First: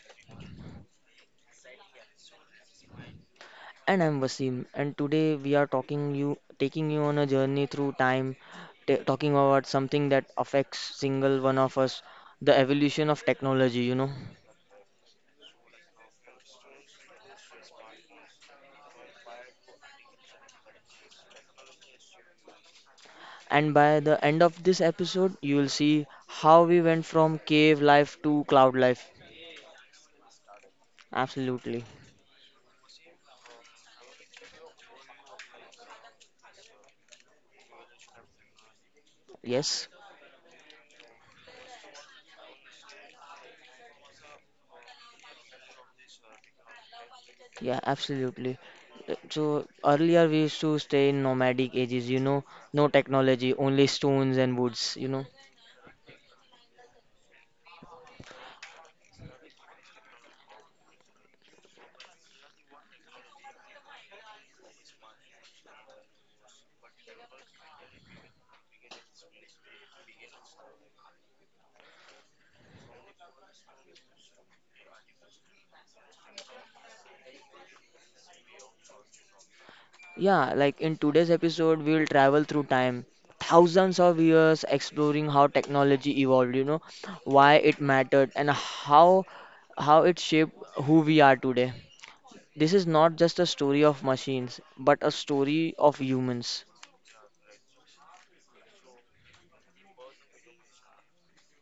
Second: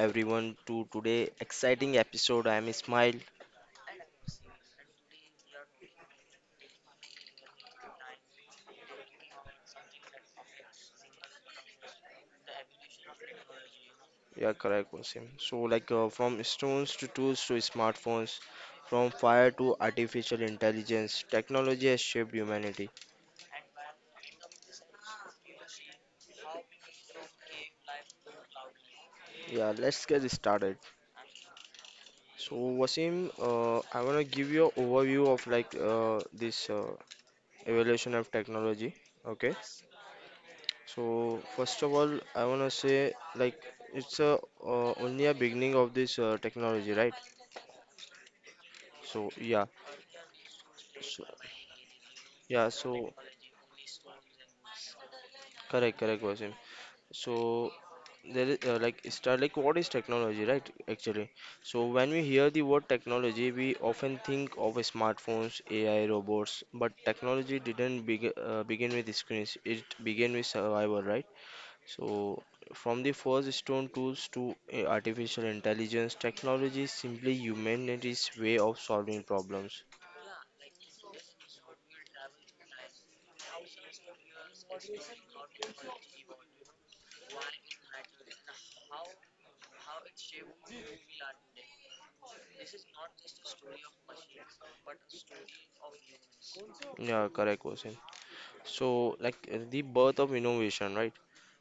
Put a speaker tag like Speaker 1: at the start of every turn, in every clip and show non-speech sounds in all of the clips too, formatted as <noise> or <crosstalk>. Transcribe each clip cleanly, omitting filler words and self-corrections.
Speaker 1: everyone to today exciting episode. I'm Ismail.
Speaker 2: And I'm Wasim, and today we are talking you taking you on a journey through time, t talking about something that affects single one of us, the evolution of technology,
Speaker 1: Yeah, correct, Qasim. So like from stones to tools to smartphones, from fire to artificial intelligence, technology has shaped humanity.
Speaker 2: And by the end of this episode, you will see how we went from cave life to cloud life.
Speaker 1: Yeah, let's get started.
Speaker 2: Absolutely.
Speaker 1: So Wasim, I wanna give you an overview of like this evolution of technology. Okay.
Speaker 2: Yes.
Speaker 1: So first of all, I wanna say like it's a only a beginning of this technology, right?
Speaker 2: Yeah, absolutely. Uh,
Speaker 1: So yeah.
Speaker 2: So earlier we used to stay in
Speaker 1: So
Speaker 2: nomadic ages,
Speaker 1: Yeah,
Speaker 2: no
Speaker 1: so
Speaker 2: technology, only stones and woods,
Speaker 1: correct, correct, Wasim. So there is like start like what is technology, right? Actually, so when we hear the word technology, we often think of smartphones, AI, robots, but technology didn't begin with screens. It began with survival, right? So from the first stone tools to artificial intelligence, technology is simply humanity's way of solving problems.
Speaker 2: Yeah, like in today's episode, we'll travel through time, thousands of years, exploring how technology evolved, why it mattered, and how it shaped who we are today. This is not just a story of machines, but a story of humans.
Speaker 1: Yeah, correct, Wasim. So, like the birth of innovation, right?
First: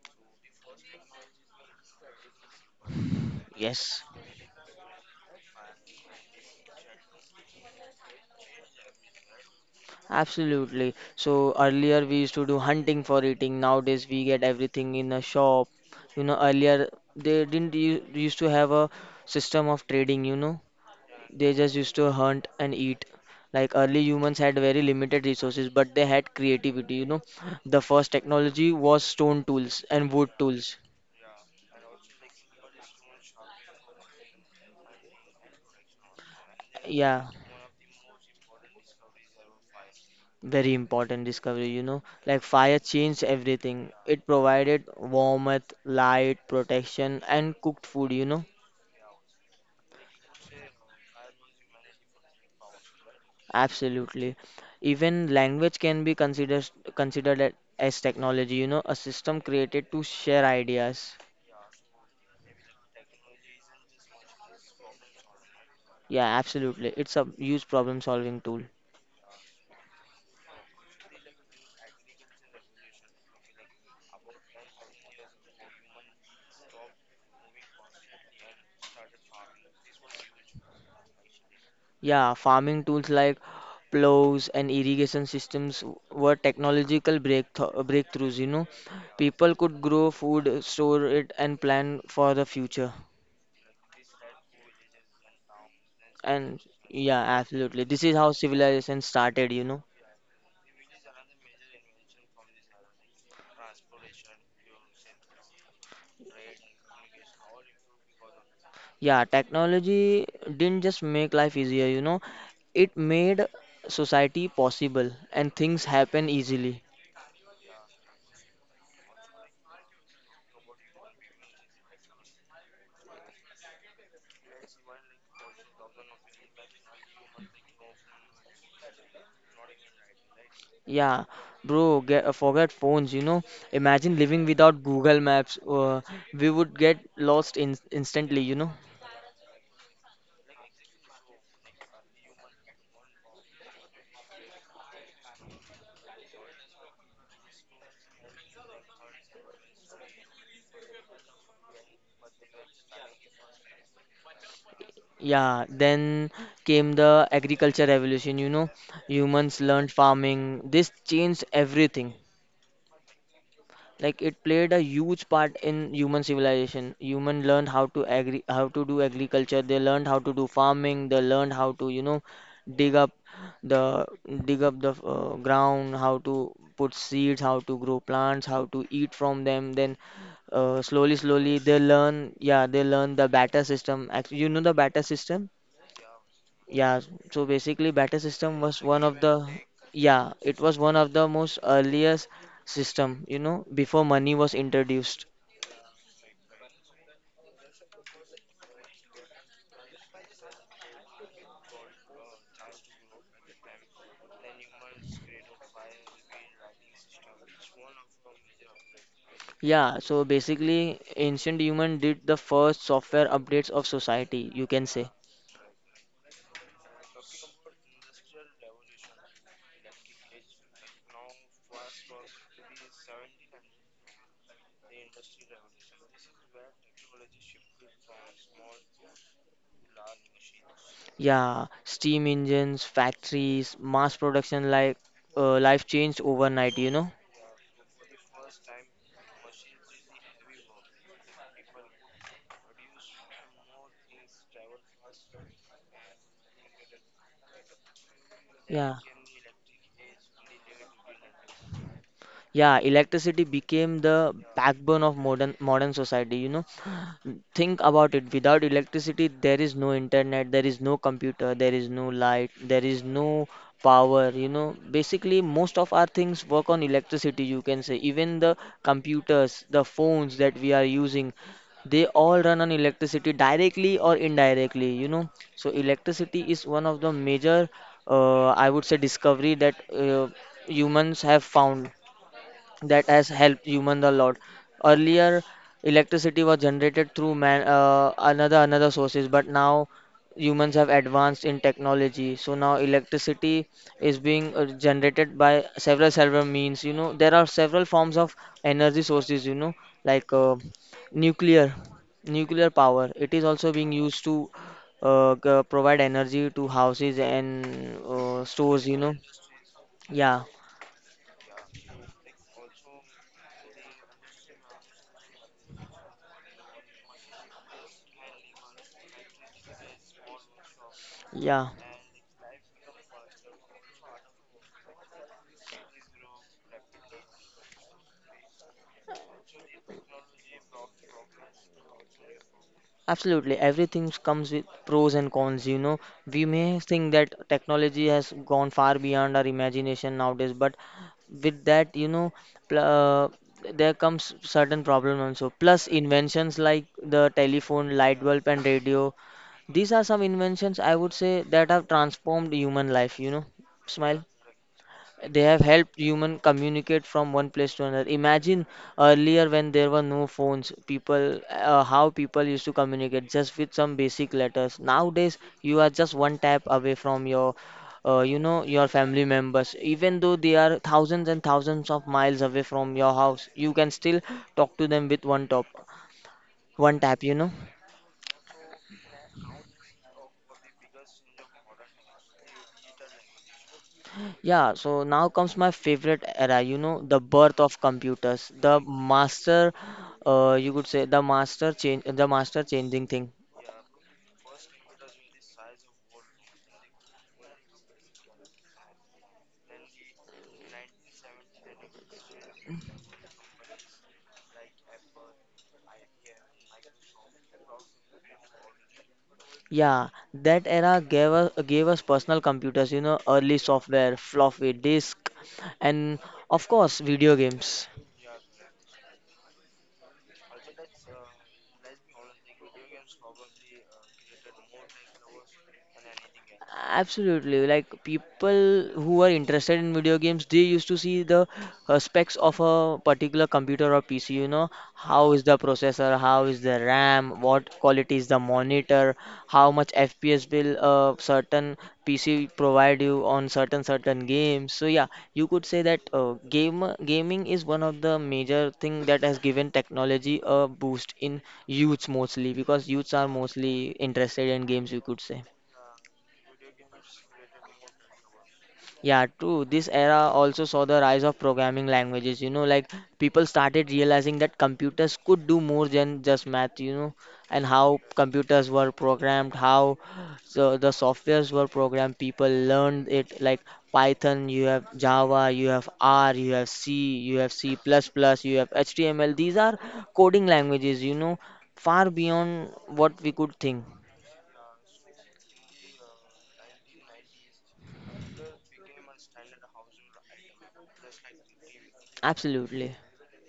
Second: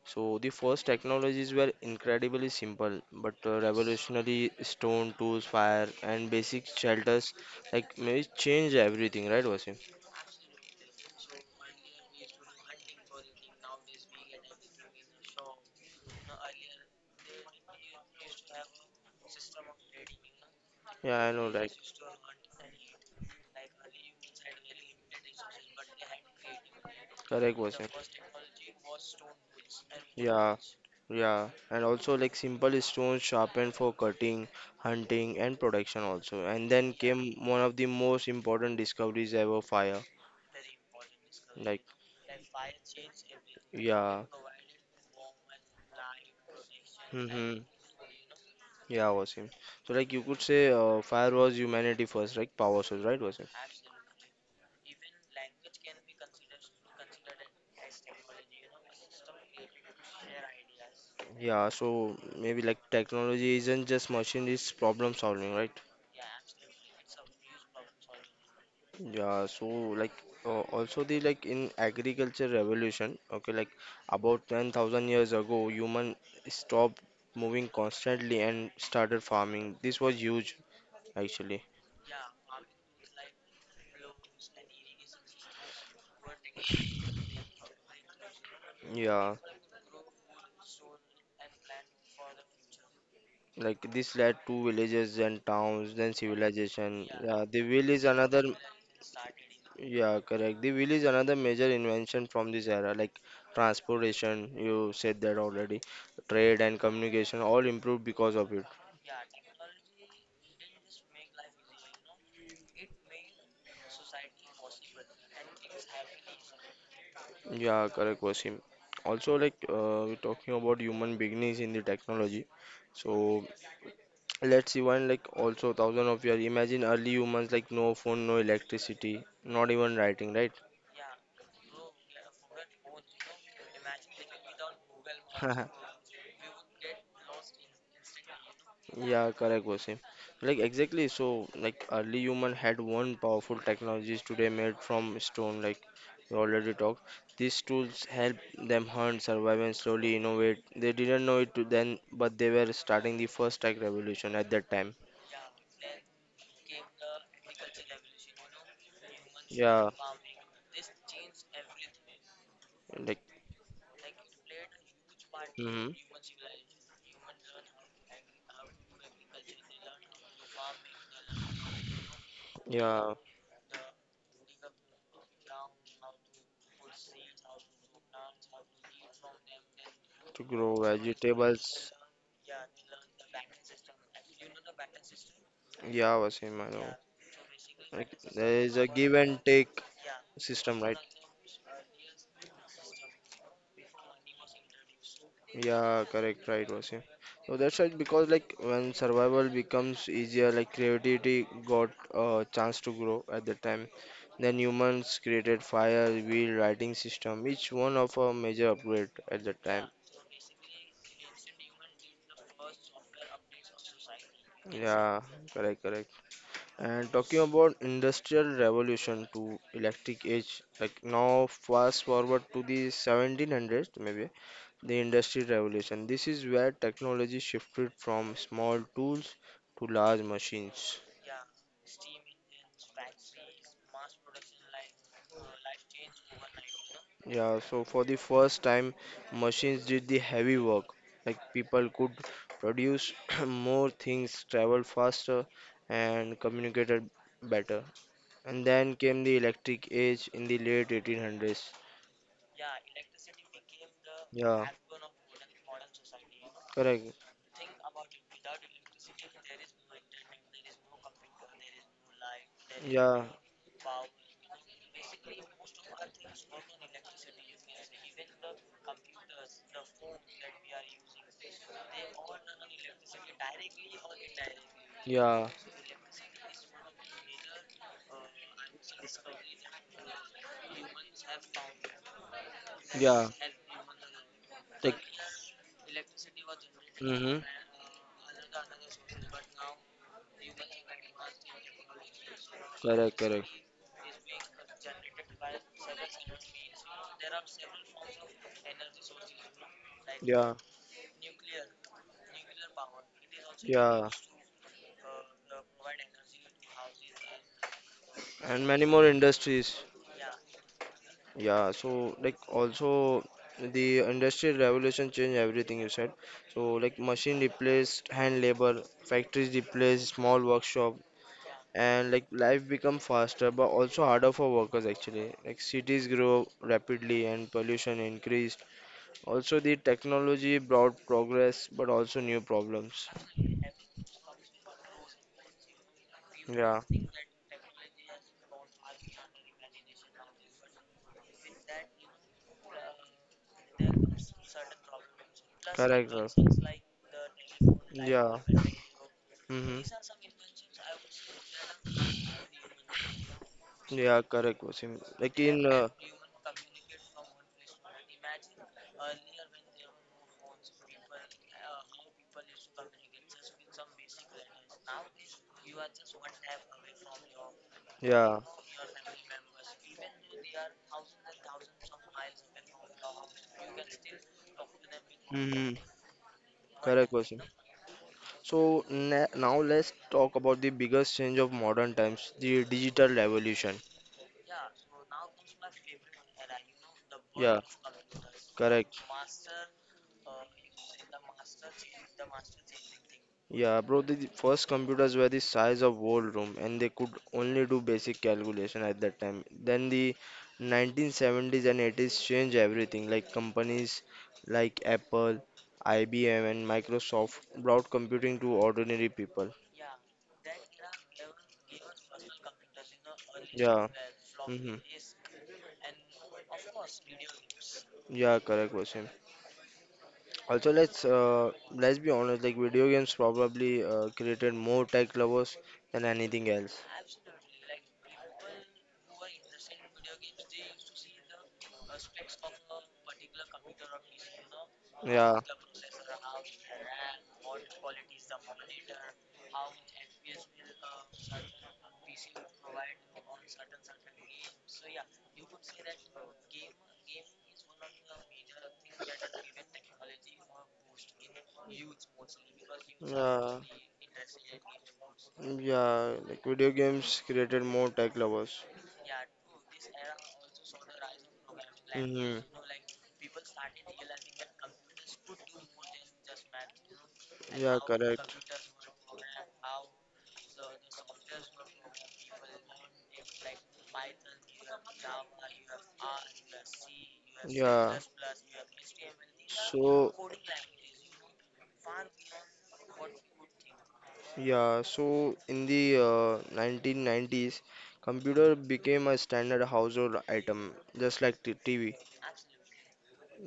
Speaker 1: So, the first technologies were incredibly simple but
Speaker 2: Yes,
Speaker 1: revolutionary stone tools, fire, and basic shelters like may change everything, right? Was.
Speaker 2: absolutely. So earlier we used to do hunting for eating. Nowadays we get everything in a shop. You know, earlier they didn't used to have a system of trading,
Speaker 1: Yeah, I know,
Speaker 2: They just
Speaker 1: right?
Speaker 2: used to hunt and eat. Like early humans had very limited resources, but they had creativity,
Speaker 1: Correct,
Speaker 2: The
Speaker 1: Wasim.
Speaker 2: first technology was stone tools and wood
Speaker 1: Yeah,
Speaker 2: tools.
Speaker 1: yeah, and also like simple stones sharpened for cutting, hunting, and production also. And then
Speaker 2: Yeah,
Speaker 1: came one of the most important discoveries ever, fire.
Speaker 2: very important discovery,
Speaker 1: Like,
Speaker 2: Like fire changed everything.
Speaker 1: yeah.
Speaker 2: It provided warmth, light, protection, and
Speaker 1: Mm-hmm.
Speaker 2: cooked food,
Speaker 1: Yeah, Wasim. So like you could say, fire was humanity first, right? Power source, right, Wasim?
Speaker 2: Absolutely. Even language can be considered as technology, a system created to share ideas.
Speaker 1: Yeah, so maybe like technology isn't just machine, it's problem solving, right?
Speaker 2: Yeah, absolutely. It's a huge problem solving tool.
Speaker 1: Yeah, so like also the like in agriculture revolution, okay, like about 10,000 years ago, human stopped moving constantly and started farming. This was huge actually.
Speaker 2: Yeah, farming tools like plows and irrigation systems were technological breakthroughs,
Speaker 1: Yeah,
Speaker 2: People could grow food, store it, and plan for the future.
Speaker 1: like this led to villages and towns, then
Speaker 2: And
Speaker 1: civilization.
Speaker 2: Yeah,
Speaker 1: Yeah, the
Speaker 2: absolutely.
Speaker 1: wheel
Speaker 2: This
Speaker 1: is
Speaker 2: is how
Speaker 1: another.
Speaker 2: civilization started,
Speaker 1: Yeah, correct. The wheel is another major invention from this era, like transportation, you said that already, trade and communication all improved because of it.
Speaker 2: Yeah, technology didn't just make life easier, it made society possible and things happen easily.
Speaker 1: Yeah, correct, Wasim. Also, like we're talking about human beginnings in the technology. So let's see one like also thousand of years. Imagine early humans like no phone, no electricity, not even writing,
Speaker 2: Yeah, bro, forget phones, Imagine living without Google Maps.
Speaker 1: right? <laughs>
Speaker 2: We would get lost in instantly,
Speaker 1: Yeah, correct, Wasim. Like exactly. So, like early human had one powerful technologies today made from stone. Like we already talked, these tools help them hunt, survive, and slowly innovate. They didn't know it to then, but they were starting the first tech revolution at that time.
Speaker 2: Yeah, then came the agriculture revolution, Humans learned
Speaker 1: Yeah,
Speaker 2: farming. This changed everything.
Speaker 1: like
Speaker 2: Like it played a huge part in
Speaker 1: hmm
Speaker 2: human civilization. Human learned how to agri how to do agriculture, they learned how to do farming, they learned how to, dig up
Speaker 1: yeah,
Speaker 2: the dig up the ground, how to put seeds, how to grow plants, how to eat from them. Then
Speaker 1: to grow
Speaker 2: slowly they
Speaker 1: vegetables.
Speaker 2: learn, yeah, they learn the batter system actually, you know, the batter system.
Speaker 1: Yeah, Wasim, I know.
Speaker 2: Yeah, so basically
Speaker 1: Like
Speaker 2: batter system
Speaker 1: there is
Speaker 2: was
Speaker 1: a
Speaker 2: one
Speaker 1: give
Speaker 2: of
Speaker 1: and
Speaker 2: the,
Speaker 1: take
Speaker 2: yeah, it was
Speaker 1: system,
Speaker 2: one
Speaker 1: right?
Speaker 2: of the most earliest system, before money was introduced.
Speaker 1: Yeah, correct, right, Vasim. So that's right because like when survival becomes easier, like creativity got a chance to grow at that time. Then humans created fire, wheel, writing system, each one of a major upgrade at that time.
Speaker 2: Yeah, so basically ancient human did the first software updates of society, you can say.
Speaker 1: Yeah, correct, correct. And talking about industrial revolution to electric age, like now fast forward to the 1700s maybe. The Industrial Revolution. This is where technology shifted from small tools to large machines.
Speaker 2: Yeah, steam engines, factories, mass production, life changed overnight,
Speaker 1: Yeah, so for the first time, machines did the heavy work. Like people could produce <clears throat> more things, travel faster, and communicated better. And
Speaker 2: Yeah.
Speaker 1: then came the electric age in the late 1800s.
Speaker 2: Yeah, electricity became the
Speaker 1: Yeah,
Speaker 2: backbone of modern society,
Speaker 1: correct.
Speaker 2: Think about it. Without electricity, there is no internet, there is no computer, there is no light, there is
Speaker 1: Yeah,
Speaker 2: no power, Basically, most of our things work on electricity, you can say. Even the computers, the phones that we are using, they all run on electricity directly or indirectly,
Speaker 1: yeah,
Speaker 2: So electricity is one of the major, I would say, discovery that humans have found that has
Speaker 1: yeah.
Speaker 2: helped humans a lot.
Speaker 1: Like,
Speaker 2: Earlier, electricity was generated through
Speaker 1: mm-hmm.
Speaker 2: another sources, but now humans have advanced in technology. So now
Speaker 1: Correct, correct.
Speaker 2: electricity is being generated by several means. You know, there are several forms of energy sources. Like
Speaker 1: Yeah,
Speaker 2: uh, nuclear, nuclear power. It is also being
Speaker 1: yeah.
Speaker 2: used to provide energy to houses and
Speaker 1: And
Speaker 2: stores.
Speaker 1: many more industries.
Speaker 2: Yeah,
Speaker 1: Yeah, so like also the industrial revolution changed everything you said. So like machine replaced hand labor, factories replaced small workshop,
Speaker 2: yeah.
Speaker 1: and like life become faster but also harder for workers actually. Like cities grow rapidly and pollution increased. Also the technology brought progress but also new problems.
Speaker 2: Absolutely, everything comes with pros and cons. You know, we may
Speaker 1: Yeah.
Speaker 2: think that technology has gone far beyond our imagination nowadays, but with that, pl- uh, there comes certain problem also. Plus, inventions like the telephone, light bulb, and radio.
Speaker 1: hmm
Speaker 2: These are some inventions I would say that have transformed human life. You know,
Speaker 1: beings. Yeah,
Speaker 2: smile.
Speaker 1: correct, Wasim. Like
Speaker 2: They
Speaker 1: that
Speaker 2: have
Speaker 1: in, can
Speaker 2: helped human communicate from one place to another. Imagine earlier when there were no phones, people how people used to communicate just with some basic letters. Nowadays, you are just one tap away from your
Speaker 1: yeah, you
Speaker 2: your family members, even though they are thousands and thousands of miles away from your house. You can still talk to them with
Speaker 1: one
Speaker 2: one
Speaker 1: tap.
Speaker 2: tap,
Speaker 1: Wasim. So na now let's talk about the biggest change of modern times, the digital revolution.
Speaker 2: Yeah, so now comes my favorite era, the birth
Speaker 1: Yeah,
Speaker 2: of computers,
Speaker 1: correct.
Speaker 2: you could say the master changing thing.
Speaker 1: Yeah, bro, the first computers were the size of whole room and they could only do basic calculation at that time. Then the 1970s and 80s changed everything. Like companies like Apple, IBM and Microsoft brought computing to ordinary people.
Speaker 2: Yeah, that era gave us personal computers, early
Speaker 1: Yeah.
Speaker 2: software, floppy
Speaker 1: Mm-hmm.
Speaker 2: disk, and of course, video games.
Speaker 1: Yeah, correct, Wasim. Also, let's be honest. Like, video games probably created more tech lovers than anything else.
Speaker 2: Absolutely. Like people who are interested in video games, they used to see the specs of a particular computer or PC, how is
Speaker 1: Yeah.
Speaker 2: the processor, how is the RAM, what quality is the monitor, how much FPS will a certain PC provide you on certain games. So yeah, you could say that game gaming is one of the major thing that has given technology a boost in youths, mostly because youths are
Speaker 1: Yeah.
Speaker 2: mostly interested in games, you could say.
Speaker 1: Yeah, like video games created more tech lovers.
Speaker 2: Yeah, true. This era also saw the rise of programming languages.
Speaker 1: hmm
Speaker 2: Like people started realizing that computers could do more than just math, and
Speaker 1: Yeah,
Speaker 2: how
Speaker 1: correct.
Speaker 2: computers were programmed, how so the softwares were programmed. People learned it like Python, you have Java, you have R, you have C, you have C++,
Speaker 1: Yeah.
Speaker 2: plus plus, you have HTML. These are
Speaker 1: So,
Speaker 2: coding languages, far beyond what we could think.
Speaker 1: yeah, so in the 1990s, computer became a standard household item, just like the TV.
Speaker 2: Absolutely.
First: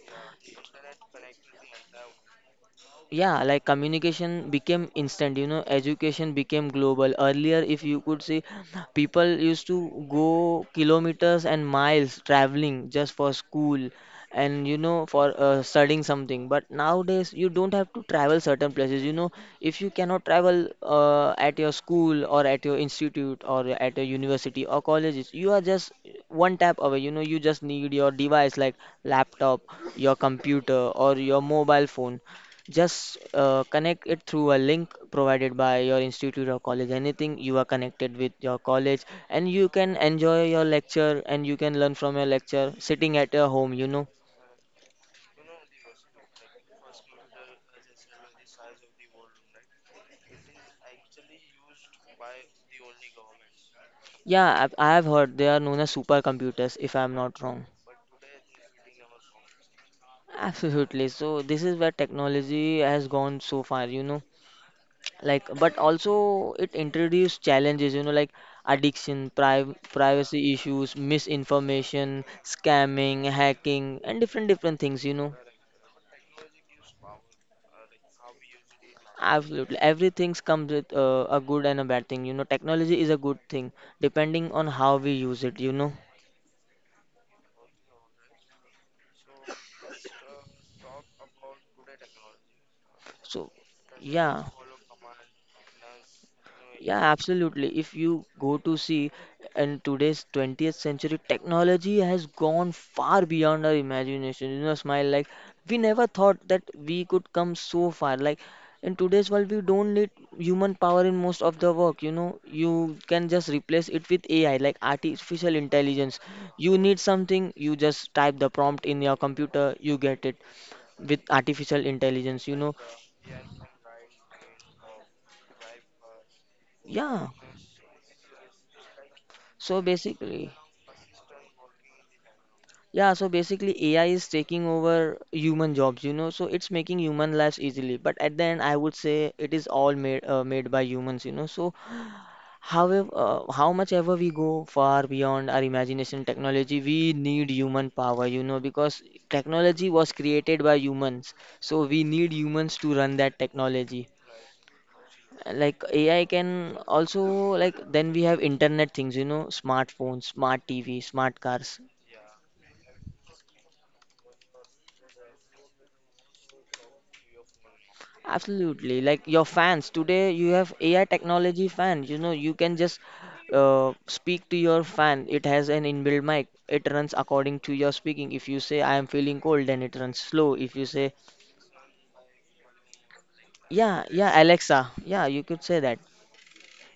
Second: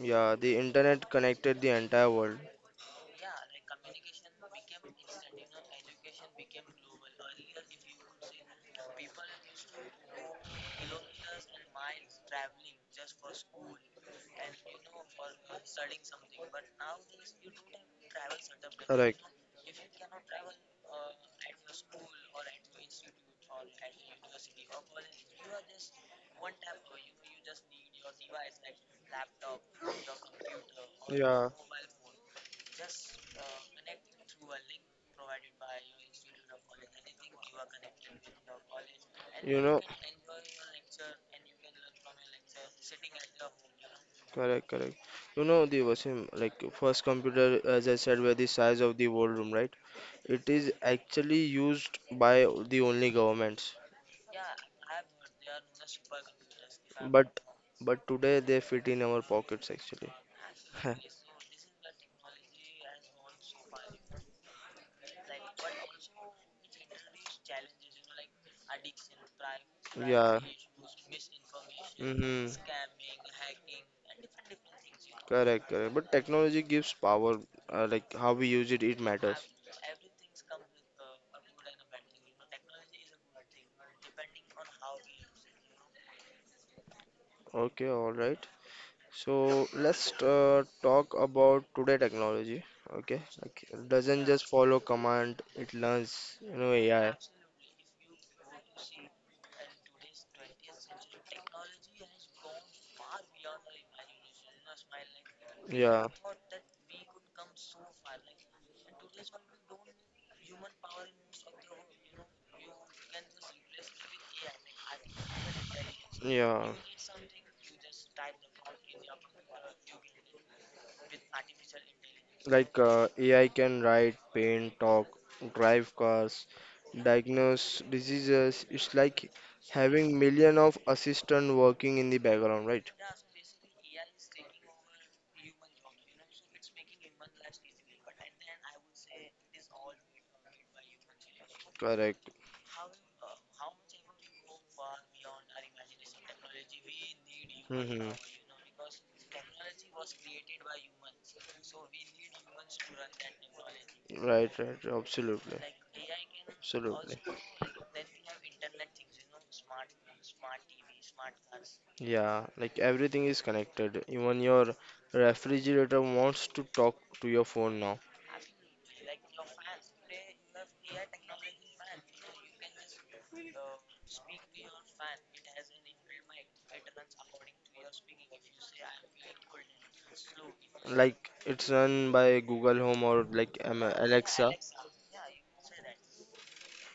Speaker 1: Yeah, the internet connected the entire world.
Speaker 2: Yeah, like communication became instant, you know, education became global. Earlier, if you could see, people used to go kilometers and miles traveling just for school, and, you know, for studying something. But nowadays you don't have to travel certain places, you
Speaker 1: Correct.
Speaker 2: know, if you cannot travel at your school or at your institute or at a university or colleges. You are just one tap away, you know. You just need your device, like laptop, your computer, or your
Speaker 1: Yeah.
Speaker 2: mobile phone. Just connect it through a link provided by your institute or college. Anything, you are connected with your college, and
Speaker 1: You
Speaker 2: you
Speaker 1: know,
Speaker 2: can enjoy your lecture and you can learn from your lecture sitting at your home,
Speaker 1: correct, correct. You know, the Wasim, like first computer, as I said, were the size of the whole room, right? It is actually used by the only governments.
Speaker 2: Yeah, I have heard they are known as supercomputers, if I'm
Speaker 1: But
Speaker 2: not wrong.
Speaker 1: but today they fit in our pockets actually. <laughs>
Speaker 2: Absolutely. So, this is where technology has gone so far, Like but also it introduced challenges, you know, like addiction pri-
Speaker 1: Yeah.
Speaker 2: privacy issues, misinformation,
Speaker 1: Mm-hmm.
Speaker 2: scamming, hacking, and different things,
Speaker 1: Correct, correct. But technology gives power, like how we use it, it matters.
Speaker 2: absolutely, everything comes with a good and a bad thing, you know. Technology is a good thing depending on how we use it,
Speaker 1: Okay, all right. So let's talk about today technology. Okay,
Speaker 2: so
Speaker 1: like it doesn't
Speaker 2: yeah.
Speaker 1: just follow command, it learns, you know,
Speaker 2: Yeah,
Speaker 1: AI.
Speaker 2: absolutely. If you go to see in today's 20th century, technology has gone far beyond our imagination. You know, smile like we never
Speaker 1: Yeah,
Speaker 2: thought that we could come so far. Like in today's world, we don't need human power in most of the work. You know, you can just replace it with AI, like artificial intelligence.
Speaker 1: yeah.
Speaker 2: You need something, you just type the prompt in your computer, you get it with artificial intelligence.
Speaker 1: Like AI can write, paint, talk, drive cars,
Speaker 2: Yeah.
Speaker 1: diagnose diseases. It's like
Speaker 2: So
Speaker 1: having
Speaker 2: basically.
Speaker 1: million of assistant working in the background, right?
Speaker 2: Yeah, so basically AI is taking over human jobs, you know, so it's making human lives easily. But at the end, I would say it is all made by humans, So
Speaker 1: Correct.
Speaker 2: however, how much ever we go far beyond our imagination, technology, we need human
Speaker 1: hmm
Speaker 2: power, because technology was created by humans, so we need humans to run that technology.
Speaker 1: Right, right, absolutely,
Speaker 2: Uh, Like AI can
Speaker 1: absolutely.
Speaker 2: also like then we have internet things, smartphones, smart TV, smart cars.
Speaker 1: Yeah, like everything is connected. Even your refrigerator wants to talk to your phone now.
Speaker 2: Absolutely. Like your fans today, you have AI technology fan. You know, you can just speak to your fan. It has an inbuilt mic. It runs according to your speaking. If you say I am feeling cold, then it runs slow. If you say
Speaker 1: Like it's run by Google Home or like
Speaker 2: yeah,
Speaker 1: Alexa.
Speaker 2: Alexa, yeah, you could say that.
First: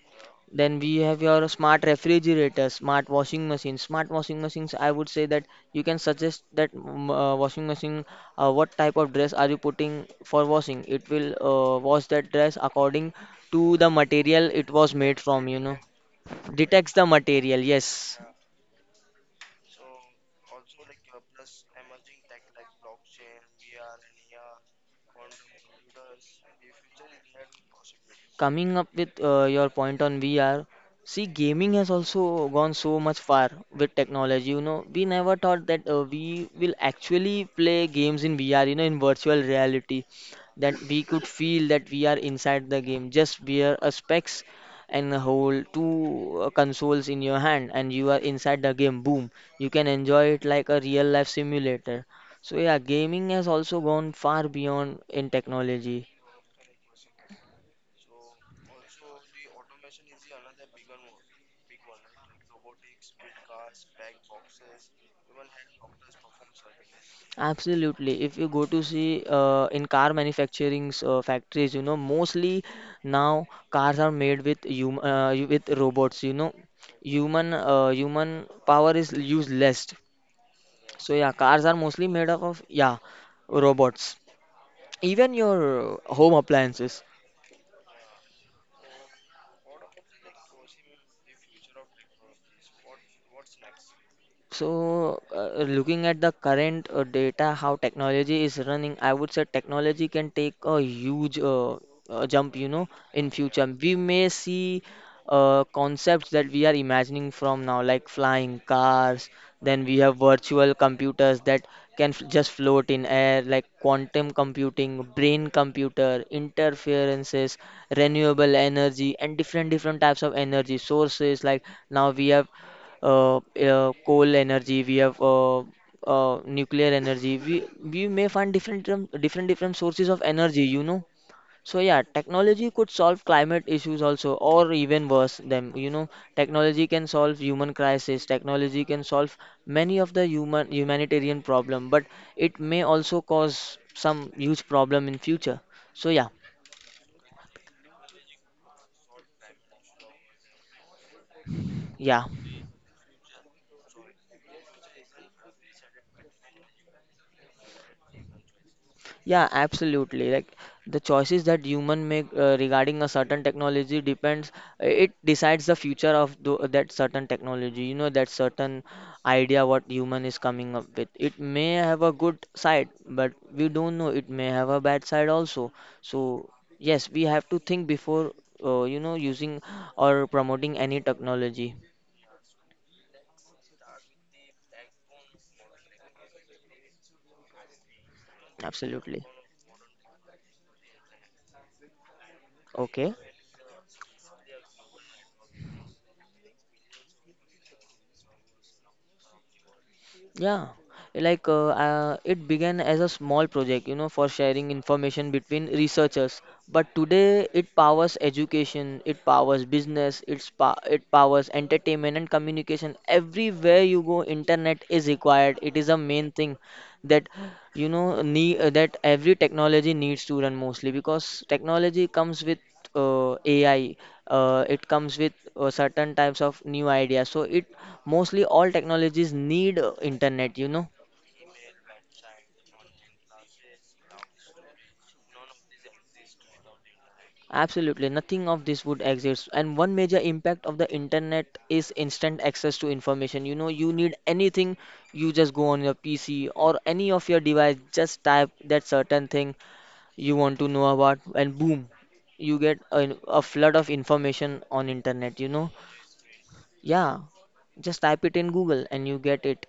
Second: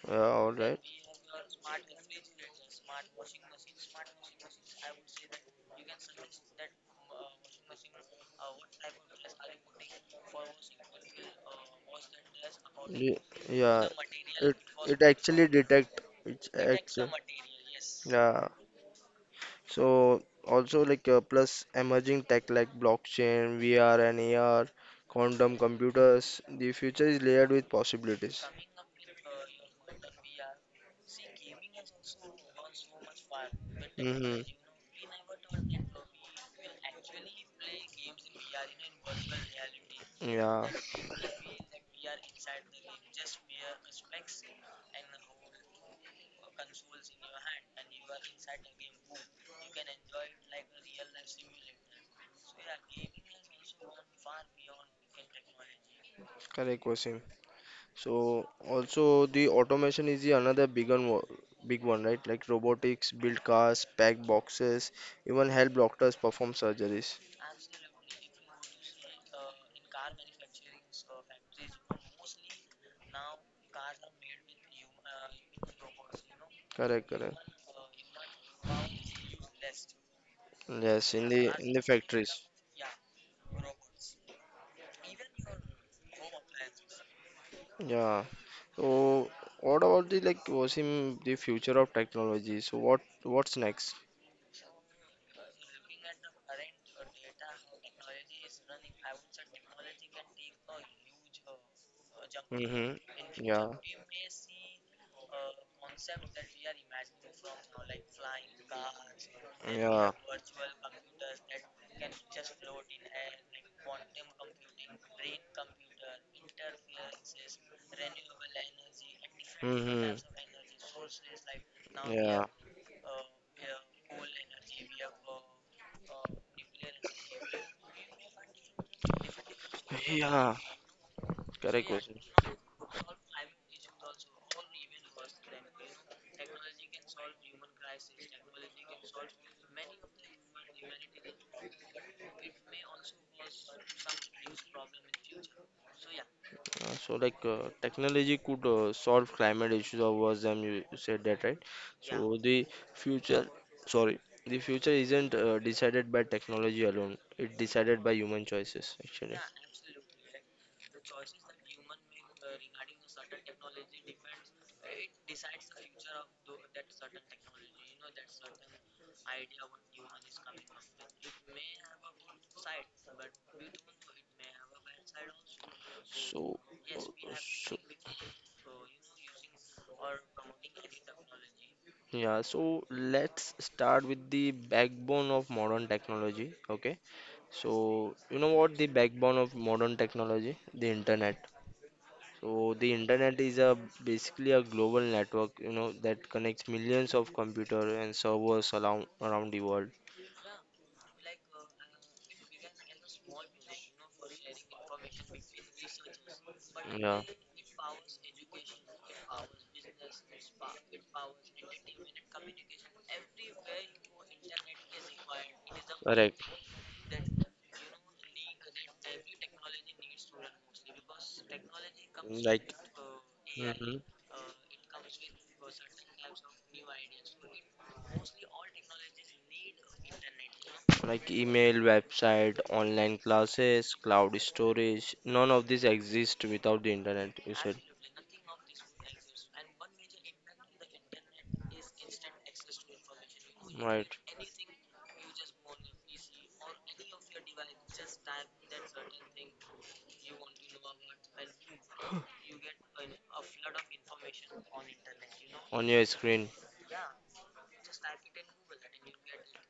Speaker 1: Yeah, all
Speaker 2: Then
Speaker 1: right.
Speaker 2: we have your smart refrigerator, smart washing machine. Smart washing machines, I would say that you can suggest that washing machine, what type of dress are you putting for washing? It will wash that dress according
Speaker 1: Ye-
Speaker 2: to
Speaker 1: Yeah,
Speaker 2: the material
Speaker 1: it
Speaker 2: it was
Speaker 1: it
Speaker 2: made from,
Speaker 1: actually detect which
Speaker 2: Detects the
Speaker 1: actually
Speaker 2: material, yes.
Speaker 1: yeah. So also like plus emerging tech like blockchain, VR and AR, quantum computers. The future is layered with possibilities.
Speaker 2: Coming up with your point on VR, see, gaming has also gone so much far with
Speaker 1: Mm-hmm.
Speaker 2: technology. You know, we never thought that we will actually play games in VR, you know, in virtual reality,
Speaker 1: Yeah,
Speaker 2: that we could feel that we are inside the game. Just wear a specs and hold two consoles in your hand, and you are inside the game. Boom, you can enjoy it like a real life simulator. So yeah, gaming has also gone far beyond in technology.
Speaker 1: correct question. So also the automation is the another big one, big one, right? Like robotics, build cars, pack boxes, even help doctors perform surgeries.
Speaker 2: Absolutely. If you go to see in car manufacturing's factories, you know, mostly now cars are made with hum with robots,
Speaker 1: Correct, correct.
Speaker 2: Human human power is used less. So
Speaker 1: Yes, in
Speaker 2: yeah,
Speaker 1: the
Speaker 2: cars are
Speaker 1: in the
Speaker 2: mostly made up
Speaker 1: factories.
Speaker 2: of, yeah, robots. Even your home appliances.
Speaker 1: Yeah. So what about the like was in the future of technology? So what's next?
Speaker 2: So, looking at the current data, how technology is running, I would say technology can take a huge jump, you know,
Speaker 1: Mm-hmm.
Speaker 2: in future.
Speaker 1: Yeah.
Speaker 2: We may see concepts that we are imagining from now, like flying cars. Then we
Speaker 1: Yeah.
Speaker 2: have virtual computers that can f just float in air, like quantum computing, brain computer, interferences, renewable energy, and different different
Speaker 1: Mm-hmm.
Speaker 2: types of energy sources. Like now we
Speaker 1: Yeah.
Speaker 2: have coal energy, we have nuclear energy. We may find different different sources of
Speaker 1: Yeah.
Speaker 2: energy, you know. So
Speaker 1: Correct.
Speaker 2: yeah,
Speaker 1: Question.
Speaker 2: technology could solve climate issues also, or even worse them. You know, technology can solve human crisis. Technology can solve many of the human humanitarian problem, but it may also cause some huge problem in future. So yeah,
Speaker 1: So like technology could solve climate issues or worse than you, you said that right.
Speaker 2: yeah.
Speaker 1: So the future, sorry, the future isn't decided by technology alone, it's decided by human choices actually.
Speaker 2: Yeah, absolutely. Like the choices that human make regarding a certain technology depends. It decides the future of that certain technology. You know that certain idea what human is coming up with. It may have a good side, but we don't know. It may have a bad side also. So
Speaker 1: so uh,
Speaker 2: yes, we have to
Speaker 1: so
Speaker 2: think before you know using or promoting any technology.
Speaker 1: yeah, so let's start with the backbone of modern technology. Okay, so you know what the
Speaker 2: Absolutely.
Speaker 1: backbone of modern technology, the internet. So the
Speaker 2: Okay.
Speaker 1: internet is a basically a global network, you know, that connects millions of computer and servers around the world.
Speaker 2: Yeah, like it began as a small project, you know, for sharing information between researchers. But
Speaker 1: Yeah,
Speaker 2: today, it powers education, it powers business, it powers entertainment and communication. Everywhere you go, internet is required. It is a main
Speaker 1: correct.
Speaker 2: thing that you know need that every technology needs to run mostly because technology comes with
Speaker 1: Like
Speaker 2: AI.
Speaker 1: mhm.
Speaker 2: It comes with certain types of new ideas. So it mostly all technologies need internet, you know.
Speaker 1: Like email, website, online classes, cloud storage, none of this exists without the internet, you said.
Speaker 2: Absolutely, nothing of this would exist. And one major impact of the internet is instant access to information. You know, you need
Speaker 1: Right,
Speaker 2: anything, you just go on your PC or any of your device, just type that certain thing you want to know about, and boom, you get a flood of information on internet, you know.
Speaker 1: on your screen
Speaker 2: Yeah, just type it in Google and you get it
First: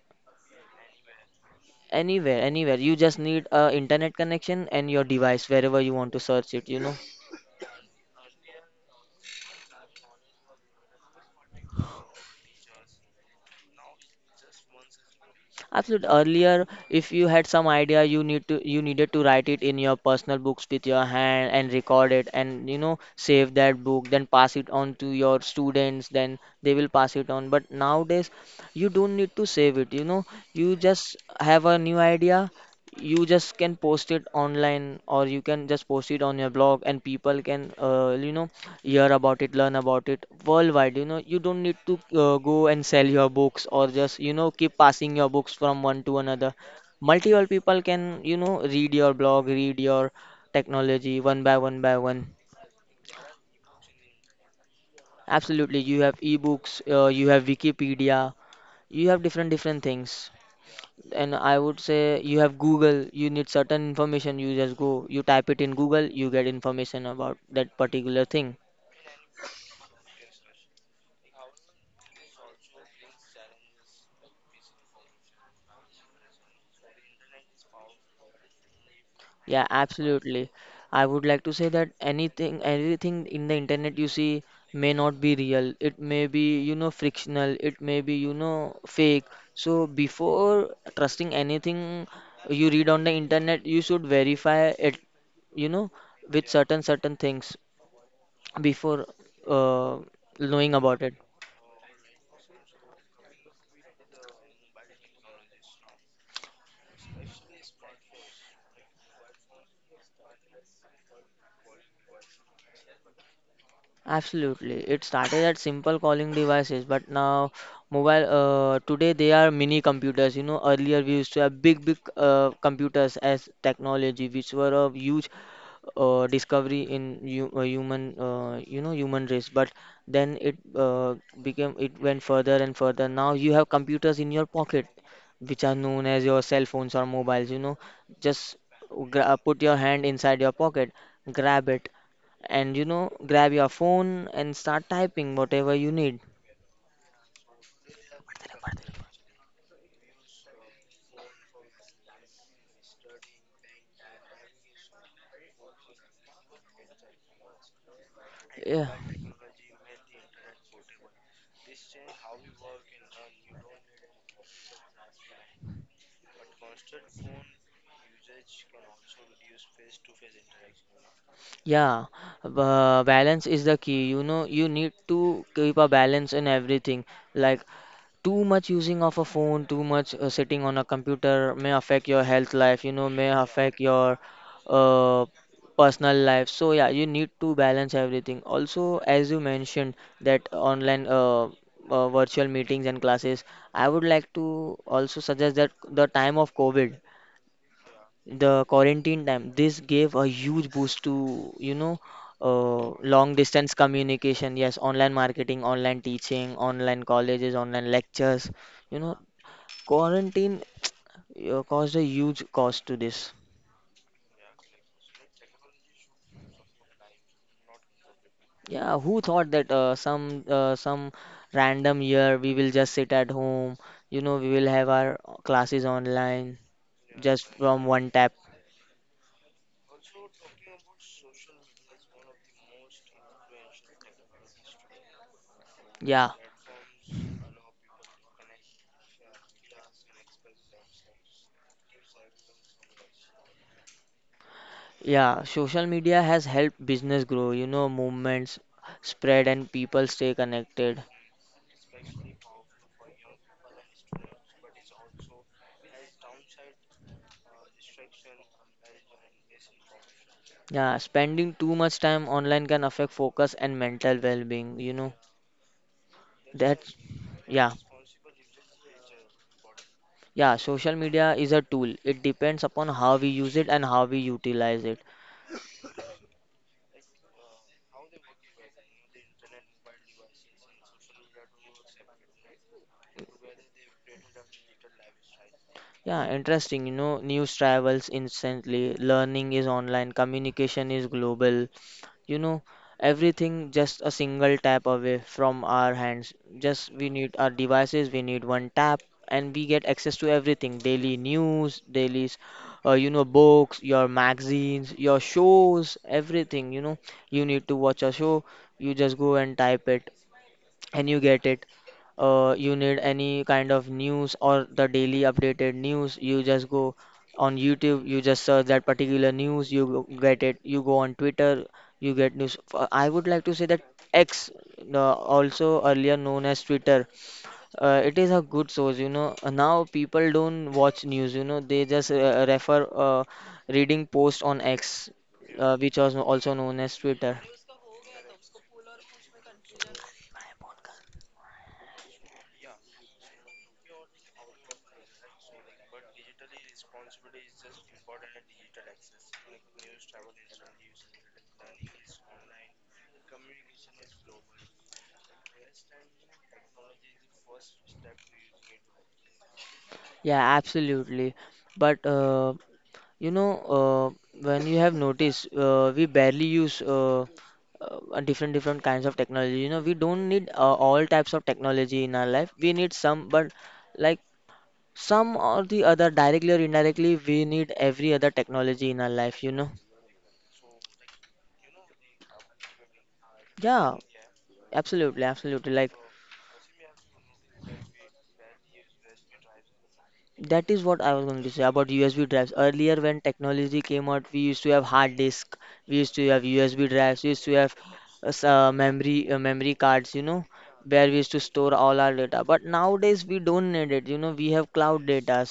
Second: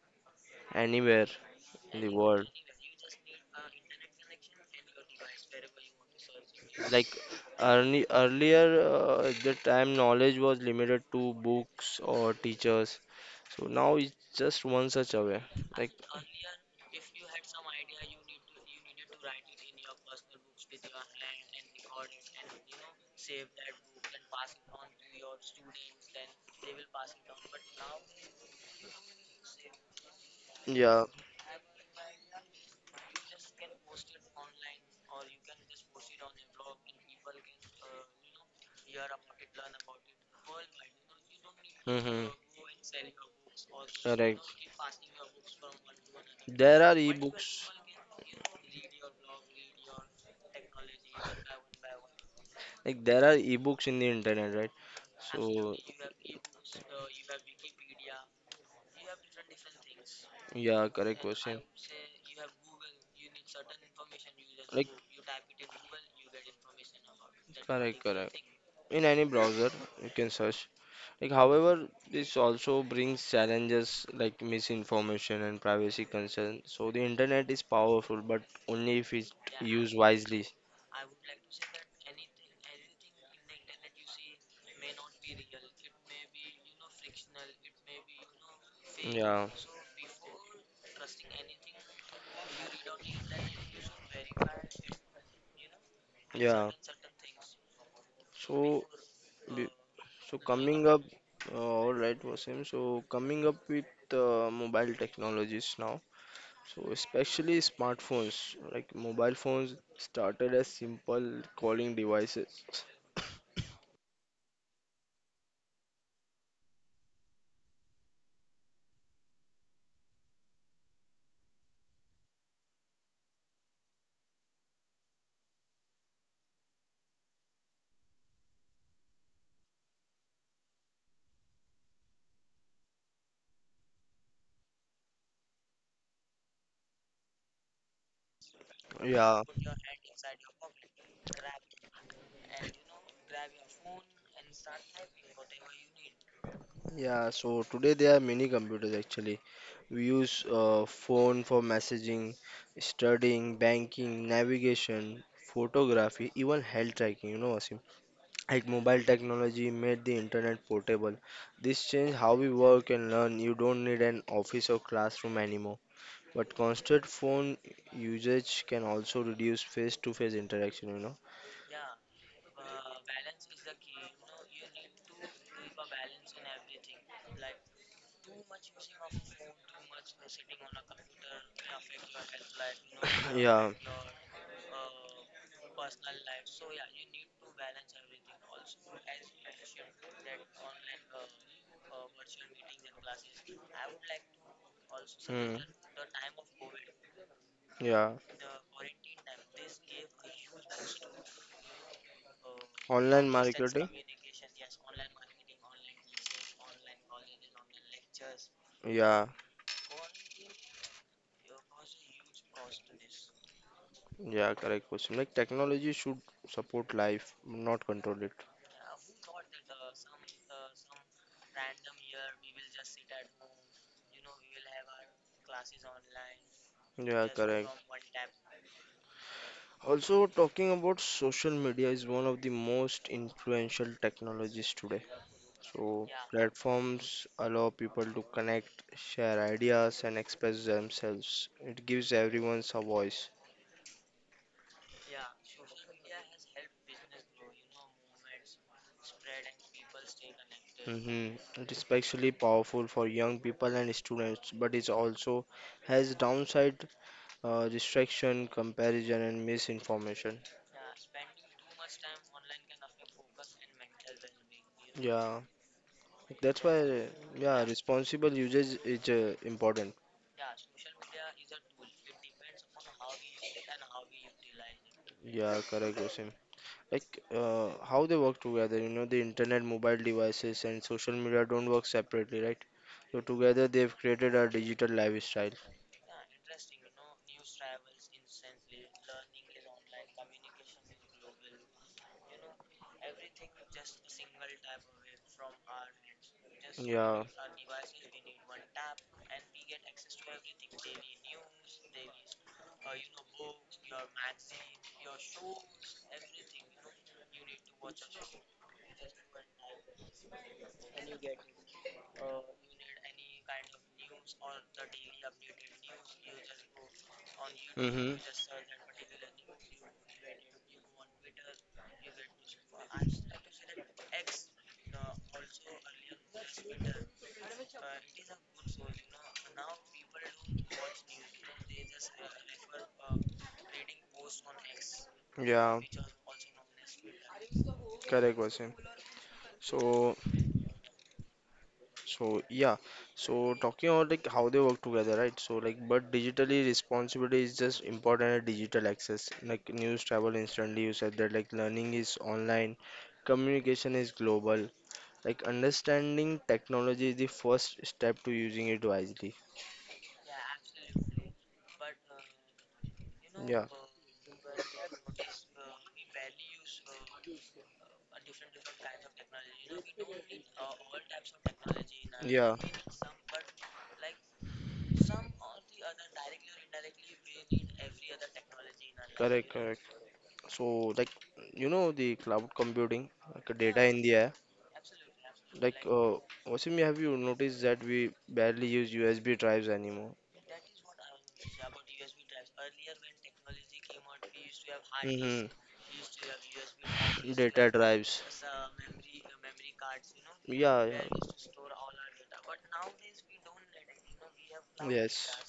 Speaker 1: anywhere in the
Speaker 2: anywhere,
Speaker 1: world.
Speaker 2: anywhere. You just need a internet connection and your device wherever you want to search it, you know.
Speaker 1: Like early, earlier at the time knowledge was limited to books or teachers, so now it's just one such away. Like
Speaker 2: Absolutely. Earlier, if you had some idea, you needed to write it in your personal books with your hand and record it and you know save that book, then pass it on to your students, then they will pass it on. But nowadays, you don't need to save it. You know, you
Speaker 1: yeah,
Speaker 2: just have a new idea, you just can post it online or you can just post it on your blog and people can, you know, hear about it, learn about it worldwide. You know, you don't need to
Speaker 1: mm-hmm.
Speaker 2: go and sell your books or just, you
Speaker 1: Correct.
Speaker 2: know, keep passing your books from one to another.
Speaker 1: There are
Speaker 2: Multiple
Speaker 1: ebooks.
Speaker 2: people can, you know, read your blog, read your technology one by one by one.
Speaker 1: Like there are ebooks in the internet, right? So
Speaker 2: Absolutely. You have ebooks, you have Wikipedia, you have different different things.
Speaker 1: yeah, correct
Speaker 2: And I
Speaker 1: question.
Speaker 2: would say you have Google, you need certain information, you just
Speaker 1: Like
Speaker 2: go, you type it in Google, you get information about that
Speaker 1: correct,
Speaker 2: particular
Speaker 1: correct.
Speaker 2: thing.
Speaker 1: In any browser, you can search. Like, however, this also brings challenges like misinformation and privacy concerns. So the internet is powerful, but only if it's
Speaker 2: Yeah,
Speaker 1: used wisely.
Speaker 2: absolutely. I would like to say that anything, everything in the internet you see may not be real. It may be, you know, frictional. It may be, you know, fake.
Speaker 1: Yeah,
Speaker 2: So before trusting anything you read on the internet, you should verify it, you know, with
Speaker 1: yeah.
Speaker 2: certain certain things
Speaker 1: So,
Speaker 2: before
Speaker 1: be-
Speaker 2: uh,
Speaker 1: so
Speaker 2: knowing
Speaker 1: coming
Speaker 2: about
Speaker 1: up,
Speaker 2: it.
Speaker 1: all right, Wasim. So coming up with mobile technologies now. So especially smartphones, like mobile phones started as simple calling devices.
Speaker 2: Absolutely. It started at simple calling devices, but now mobile today they are mini computers. You know, earlier we used to have big, big computers as technology, which were of huge discovery in human you know human race, but then it went further and further. Now you have computers in your pocket, which are known as your cell phones or mobiles, you know, just
Speaker 1: Yeah,
Speaker 2: put your hand inside your pocket, grab it, and you know grab your phone and start typing whatever you need.
Speaker 1: yeah. So today there are many computers actually. We use phone for messaging, studying, banking, navigation, photography, even health tracking. You know, Asim. Like
Speaker 2: Yeah,
Speaker 1: mobile technology made the internet portable. This changed how we work and learn. You don't need an office or classroom anymore. But constant phone usage can also reduce face-to-face interaction. You know.
Speaker 2: yeah. Balance is the key. You know, you need to keep a balance in everything. Like too much using of a phone, too much sitting on a computer may affect your health life, you know, may
Speaker 1: Yeah.
Speaker 2: affect your uh, personal life. So yeah, you need to balance everything. Also, as you mentioned, that online virtual meetings and classes, I would like to also suggest that the time of covid,
Speaker 1: Yeah.
Speaker 2: the quarantine time, this gave a huge boost to, you know,
Speaker 1: Online.
Speaker 2: long distance communication. Yes, online marketing, online teaching, online colleges, online lectures, you know,
Speaker 1: Yeah.
Speaker 2: quarantine caused a huge cost to this.
Speaker 1: Yeah. Correct question. Like technology should support life, not control it.
Speaker 2: Yeah, who thought that some random year we will just sit at home, you know, we will have our classes online
Speaker 1: Yeah.
Speaker 2: just from one tap.
Speaker 1: Also, talking about social media is one of the most influential technologies today. So,
Speaker 2: Yeah.
Speaker 1: platforms allow people to connect, share ideas, and express themselves. It gives everyone a voice.
Speaker 2: Yeah, social media has helped business grow, you know, movements spread and people stay connected.
Speaker 1: Mhm. It is especially powerful for young people and students, but it also has downside distraction, comparison, and misinformation.
Speaker 2: Yeah, spending too much time online can affect focus and mental well-being, you know.
Speaker 1: Yeah, that's
Speaker 2: That's
Speaker 1: why yeah,
Speaker 2: Yeah,
Speaker 1: responsible usage is important.
Speaker 2: yeah, social media is a tool. It depends upon how we use it and how we utilize it.
Speaker 1: Yeah, correct, Wasim. Like how they work together, you know, the internet, mobile devices and social media don't work separately, right? So together they've created a digital lifestyle.
Speaker 2: Yeah, interesting, you know, news travels instantly, learning is online, communication is global, you know, everything just a single tap away from our hands. Just we
Speaker 1: Yeah,
Speaker 2: need our devices, we need one tap, and we get access to everything. Daily news dailies, you know, books, your magazines, your shows, everything, you know, you need to watch a show, you just go and type it and you get it. You need any kind of news or the daily updated news, you just go on YouTube,
Speaker 1: mm-hmm.
Speaker 2: you just search that particular news, you get it. You go on Twitter, you get news. I would like to say that X, also earlier known as Twitter, it is a good source. You know, now people don't watch news. You know, they just refer reading posts on X,
Speaker 1: Yeah,
Speaker 2: which was also known as Twitter.
Speaker 1: correct, Vasim. so So yeah, so talking about like how they work together, right? So like, but digitally responsibility is just important at digital access. Like news travel instantly. You said that, like learning is online, communication is global. Like understanding technology is the first step to using it wisely.
Speaker 2: Yeah, absolutely. But You know,
Speaker 1: Yeah.
Speaker 2: when you have noticed, we barely use different different kinds of technology. You know, we don't need all types of technology in our life.
Speaker 1: Yeah.
Speaker 2: We need some, but like some or the other, directly or indirectly, we need every other technology in our life.
Speaker 1: Correct.
Speaker 2: You know?
Speaker 1: Correct. So, like, you know, the cloud computing, like data
Speaker 2: Yeah,
Speaker 1: in the air.
Speaker 2: absolutely, absolutely.
Speaker 1: Like,
Speaker 2: Like
Speaker 1: Wasim, have you noticed that we barely use USB drives anymore?
Speaker 2: that is what I was going to say about USB drives. Earlier, when technology came out, we used to have hard
Speaker 1: Mm-hmm.
Speaker 2: disk, we used to have USB drives, we used to
Speaker 1: Data
Speaker 2: have
Speaker 1: drives.
Speaker 2: memory cards, you know,
Speaker 1: Yeah, yeah.
Speaker 2: where we used to store all our data. But nowadays, we don't need it. You know, we have cloud
Speaker 1: Yes,
Speaker 2: data,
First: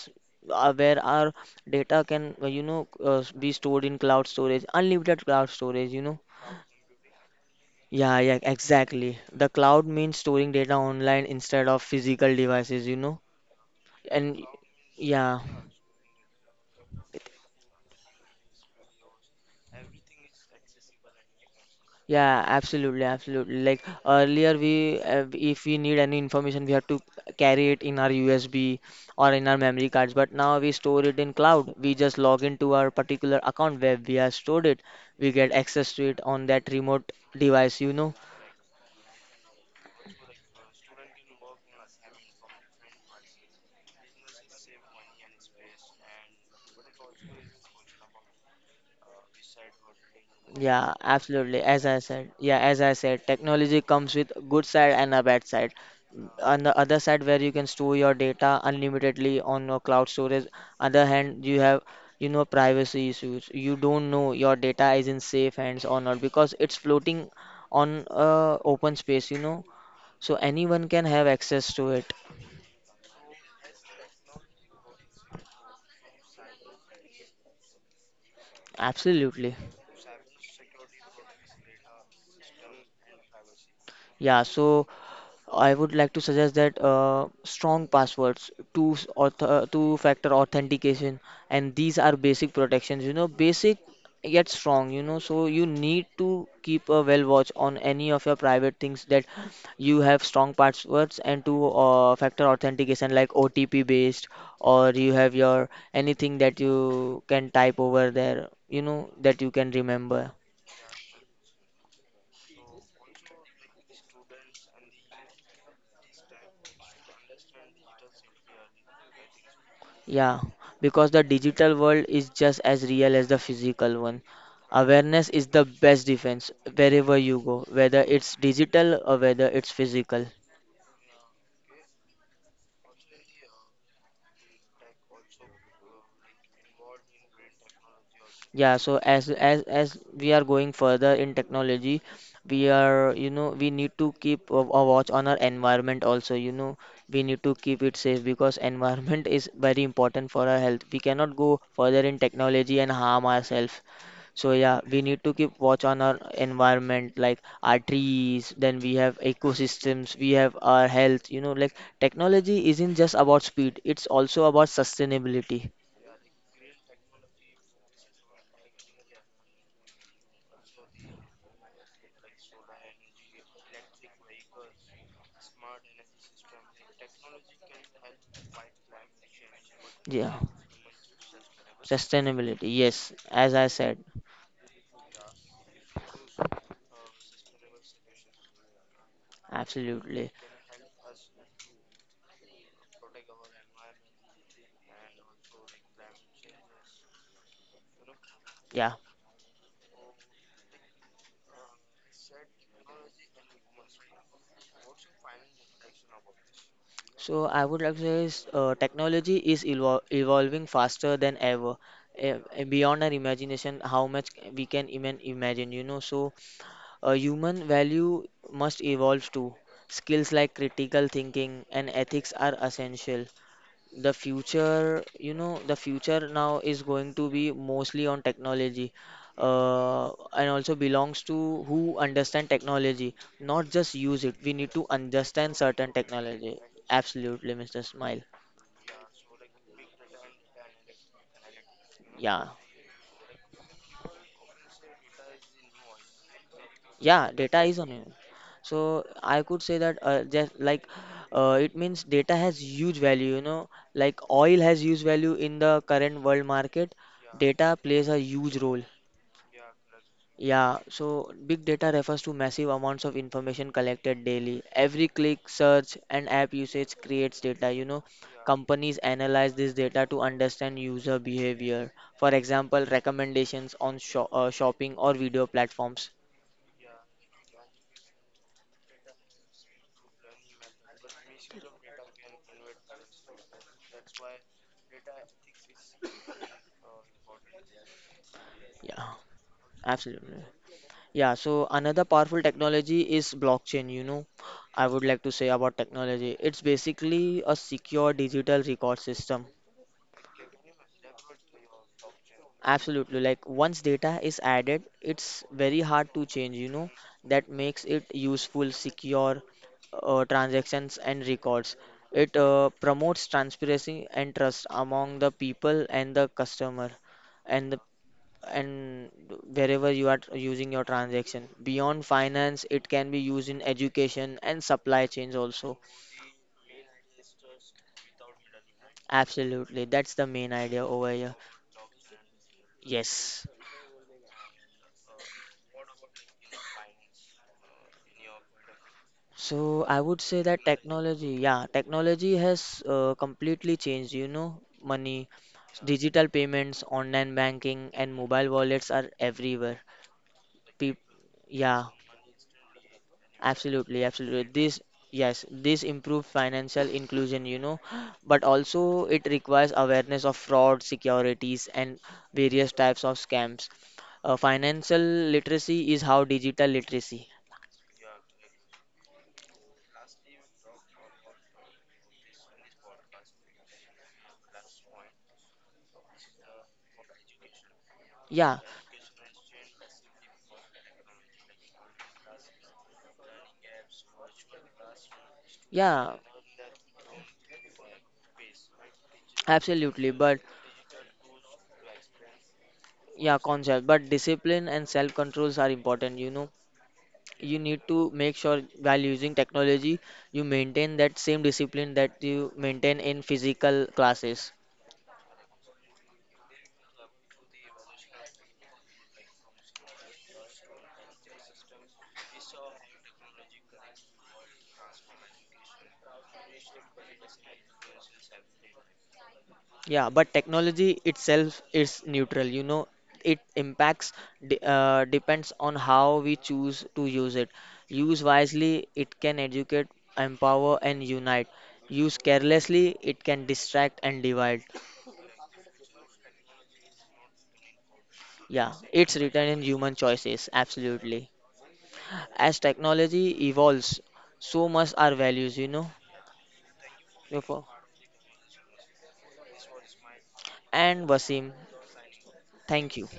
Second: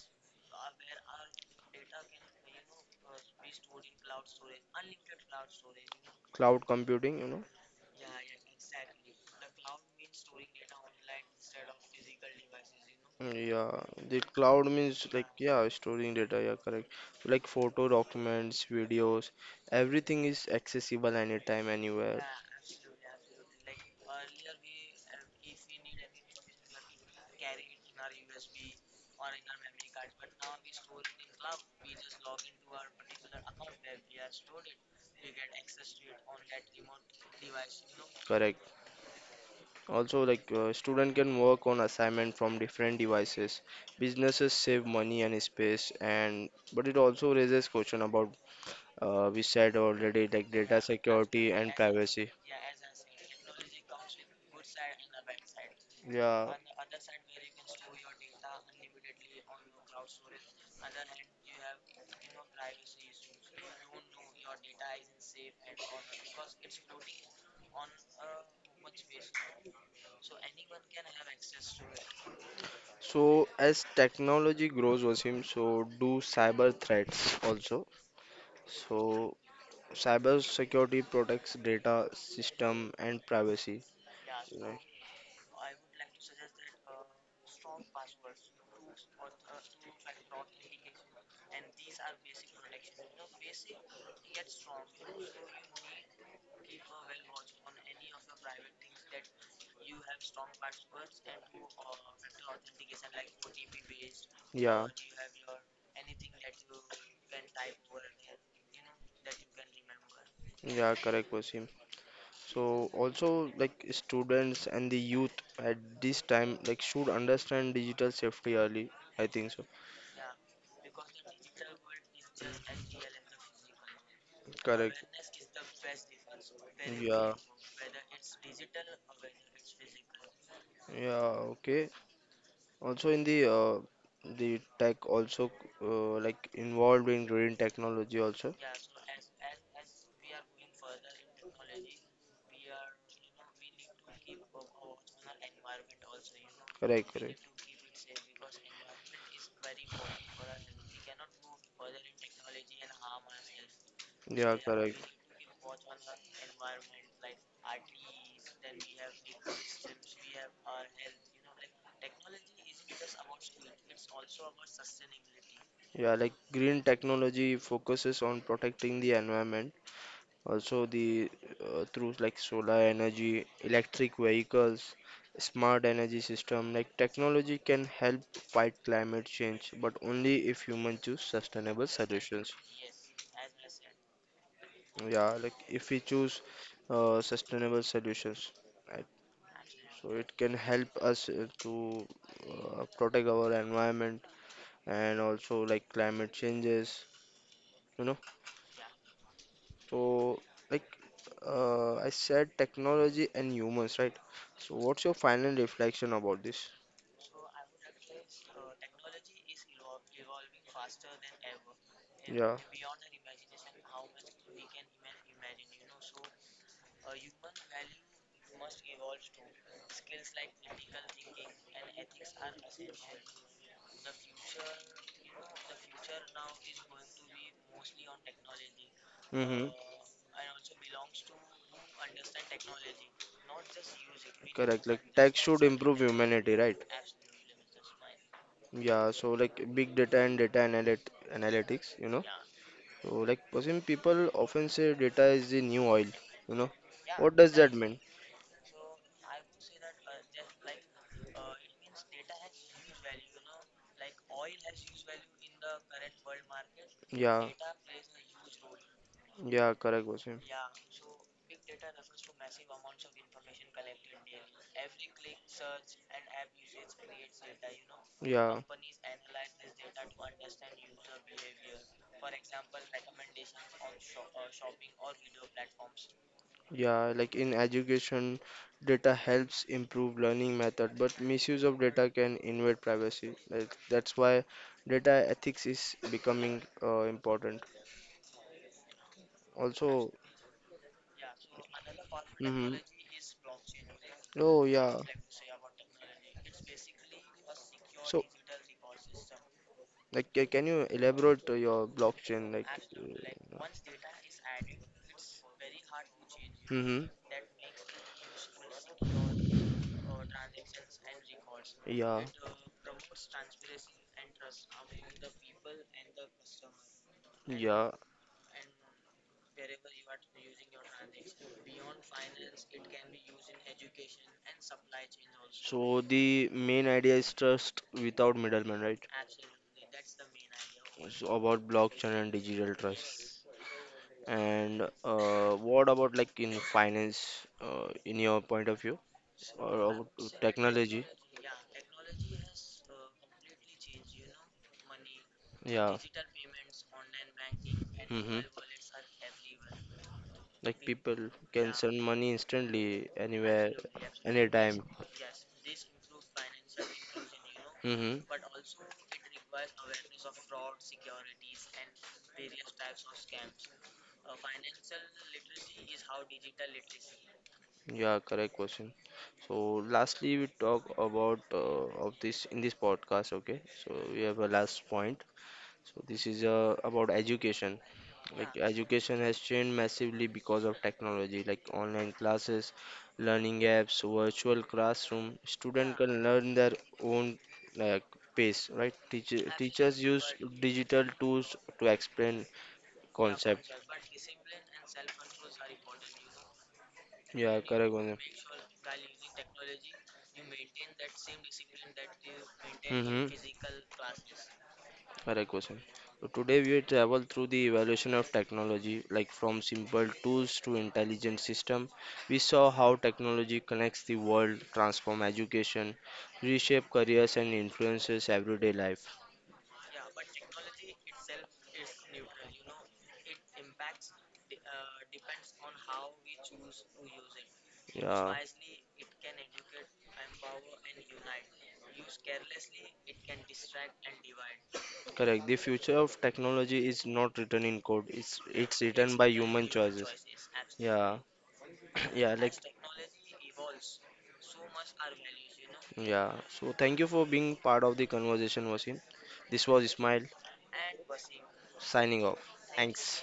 Speaker 2: where our data can, you know, be stored in cloud storage, unlimited cloud storage, you know.
Speaker 1: cloud computing, you know.
Speaker 2: Yeah, yeah, exactly. The cloud means storing data online instead of physical devices, you know.
Speaker 1: Yeah, the
Speaker 2: And
Speaker 1: cloud means like
Speaker 2: yeah.
Speaker 1: yeah, storing data. Yeah, correct. Like photo, documents, videos, everything is accessible anytime, anywhere.
Speaker 2: Yeah, absolutely, absolutely. Like earlier, we if we need any information, we have to carry it in our USB or in our memory cards. But now we store it in cloud. We just log into our particular account where we have stored it. We get access to it on that remote device, you know.
Speaker 1: Correct. Also, like student can work on assignment from different devices. Businesses save money and space, and but it also raises question about we said already like data
Speaker 2: Yeah,
Speaker 1: security
Speaker 2: absolutely.
Speaker 1: and
Speaker 2: As I
Speaker 1: privacy.
Speaker 2: said, yeah, as I said, technology comes with good side and a bad side.
Speaker 1: Yeah.
Speaker 2: On the other side, where you can store your data unlimitedly on your cloud storage, other hand, you have, you know, privacy issues. You don't know your data is in safe hands or not because it's floating on open space, you know, so anyone can have access to it.
Speaker 1: So as technology grows, Wasim, so do cyber threats also. So
Speaker 2: Absolutely.
Speaker 1: cyber security protects data, system, and privacy.
Speaker 2: Yeah,
Speaker 1: Right.
Speaker 2: so I would like to suggest that strong passwords, two factor authentication, and these are basic protections. You know, basic yet strong. You know, so you need to keep a well watch on any of your private things that you have strong passwords and two factor authentication like OTP based,
Speaker 1: Yeah,
Speaker 2: or you have your anything that you can type over there. You know that you can remember.
Speaker 1: yeah, correct, Wasim. So also like students and the youth at this time like should understand digital safety early. I think so.
Speaker 2: Yeah, because the digital world is just as real as the physical one.
Speaker 1: Correct.
Speaker 2: Awareness is the best defense wherever
Speaker 1: Yeah,
Speaker 2: you go, whether it's digital or whether it's physical.
Speaker 1: yeah, okay. Also in the tech also like involved in green technology also.
Speaker 2: Yeah, so as we are going further in technology, we are, you know, we need to keep a watch on our environment also. You know,
Speaker 1: Correct,
Speaker 2: we
Speaker 1: correct.
Speaker 2: need to keep it safe because <laughs> environment is very important for our health. We cannot go further in technology and harm ourselves. So
Speaker 1: Yeah,
Speaker 2: yeah, we
Speaker 1: correct.
Speaker 2: need to keep watch on our environment, like our trees, then we have ecosystems, we have our health, you know, like technology isn't just about speed, it's also about sustainability.
Speaker 1: Yeah, like green technology focuses on protecting the environment. Also the through like solar energy, electric vehicles, smart energy system. Like technology can help fight climate change, but
Speaker 2: Yeah,
Speaker 1: only if humans choose sustainable solutions.
Speaker 2: sustainability. Yes, as I said,
Speaker 1: Yeah, like if we choose sustainable solutions, right? So
Speaker 2: absolutely.
Speaker 1: it can help us to protect our environment and also like climate changes, you know.
Speaker 2: Yeah.
Speaker 1: So like I said, technology and humans, right? So what's your final reflection about this?
Speaker 2: So I would like to say is, technology is evolving faster than ever.
Speaker 1: Yeah.
Speaker 2: Beyond our imagination, how much we can even imagine, you know. So a human value must evolve too. Skills like critical thinking and ethics are essential. The future, you know, the future now is going to be mostly on technology,
Speaker 1: Mm-hmm.
Speaker 2: and also belongs to who understand technology, not just use it. We need
Speaker 1: Correct.
Speaker 2: to
Speaker 1: Like tech
Speaker 2: understand
Speaker 1: should
Speaker 2: certain
Speaker 1: improve humanity,
Speaker 2: technology.
Speaker 1: right?
Speaker 2: Absolutely, Mr. Smile.
Speaker 1: Yeah, so like big data and data analyt analytics, you know.
Speaker 2: Yeah.
Speaker 1: So like Wasim, people often say data is the new oil, you know. What
Speaker 2: Yeah,
Speaker 1: does
Speaker 2: data
Speaker 1: that
Speaker 2: is on
Speaker 1: mean?
Speaker 2: you. So I could say that just like it means data has huge value, you know, like oil has huge value in the current world market.
Speaker 1: Yeah,
Speaker 2: Data plays a huge role.
Speaker 1: yeah, correct, Wasim.
Speaker 2: Yeah, so big data refers to massive amounts of information collected daily. Every click, search, and app usage creates data. You know,
Speaker 1: Yeah,
Speaker 2: companies analyze this data to understand user behavior. For example, recommendations on shopping or video platforms.
Speaker 1: yeah, like in education, data helps improve learning method, but misuse of data can invade privacy. Like that's why data ethics is becoming important.
Speaker 2: Yeah,
Speaker 1: Also,
Speaker 2: absolutely. Yeah, so another powerful
Speaker 1: mm-hmm.
Speaker 2: technology is blockchain, you know.
Speaker 1: Oh
Speaker 2: I
Speaker 1: yeah.
Speaker 2: would like to say about technology. It's basically a secure
Speaker 1: So,
Speaker 2: digital record system.
Speaker 1: like, can you elaborate your blockchain? Like,
Speaker 2: Absolutely. Like once data is added, it's very hard to change, you know.
Speaker 1: Mm-hmm.
Speaker 2: That makes it useful, secure transactions and records. It promotes transparency and trust among the people and the customer and the
Speaker 1: Yeah.
Speaker 2: and wherever you are using your transaction. Beyond finance, it can be used in
Speaker 1: Yeah.
Speaker 2: education and supply chains also.
Speaker 1: So the main idea is trust without middlemen, right?
Speaker 2: Absolutely, that's the main idea over
Speaker 1: It's
Speaker 2: here.
Speaker 1: about blockchain and digital
Speaker 2: Yes.
Speaker 1: trust. And what about like in finance, in your point of view, or
Speaker 2: So I
Speaker 1: about
Speaker 2: would say that
Speaker 1: technology?
Speaker 2: technology, yeah, technology has completely changed, you know, money.
Speaker 1: Yeah.
Speaker 2: Digital payments, online banking, and
Speaker 1: hmm
Speaker 2: mobile wallets are everywhere.
Speaker 1: Like
Speaker 2: Peop
Speaker 1: people can
Speaker 2: Yeah,
Speaker 1: send money instantly anywhere,
Speaker 2: absolutely, absolutely. This,
Speaker 1: anytime.
Speaker 2: yes, this improve financial inclusion, you know, <gasps>
Speaker 1: hmm
Speaker 2: but also it requires awareness of fraud, securities, and various types of scams. Financial literacy is how digital literacy.
Speaker 1: Yeah, correct question. So lastly, we talk about of this in this podcast. Okay, so we have a last point. So this is about education. Yeah. Like
Speaker 2: Yeah,
Speaker 1: education has changed massively because of technology, like online classes, learning apps, virtual classroom. Student, yeah,
Speaker 2: yeah,
Speaker 1: can learn their own uh, pace, right? Teachers
Speaker 2: absolutely.
Speaker 1: use,
Speaker 2: But
Speaker 1: right, digital tools to explain, yeah,
Speaker 2: yeah,
Speaker 1: concept.
Speaker 2: concept. But discipline and self-controls are important, you know. You
Speaker 1: Yeah,
Speaker 2: need
Speaker 1: correct,
Speaker 2: to
Speaker 1: Gunjan.
Speaker 2: make sure while using technology, you maintain that same discipline that you maintain in
Speaker 1: Mm-hmm.
Speaker 2: physical classes.
Speaker 1: Correct question. So today we will travel through the evolution of technology, like from simple tools to intelligent system. We saw how technology connects the world, transform education, reshape careers and influences everyday life.
Speaker 2: Yeah, but technology itself is neutral. You know, it impacts de depends on how we choose to use it. Use
Speaker 1: Yeah.
Speaker 2: wisely, it can educate, empower, and unite. Use carelessly, it can distract and divide.
Speaker 1: Correct. The future of technology is not written in code. It's
Speaker 2: Yeah,
Speaker 1: it's
Speaker 2: it's
Speaker 1: written by
Speaker 2: written in
Speaker 1: human
Speaker 2: human
Speaker 1: choices.
Speaker 2: choices,
Speaker 1: Yeah.
Speaker 2: absolutely.
Speaker 1: <coughs> <clears throat> Yeah, like
Speaker 2: As technology evolves, so must our values, you know.
Speaker 1: yeah. So thank you for being
Speaker 2: Therefore-
Speaker 1: part of the conversation, Wasim. This was Ismail
Speaker 2: And Wasim,
Speaker 1: signing off.
Speaker 2: thank you.
Speaker 1: Thanks.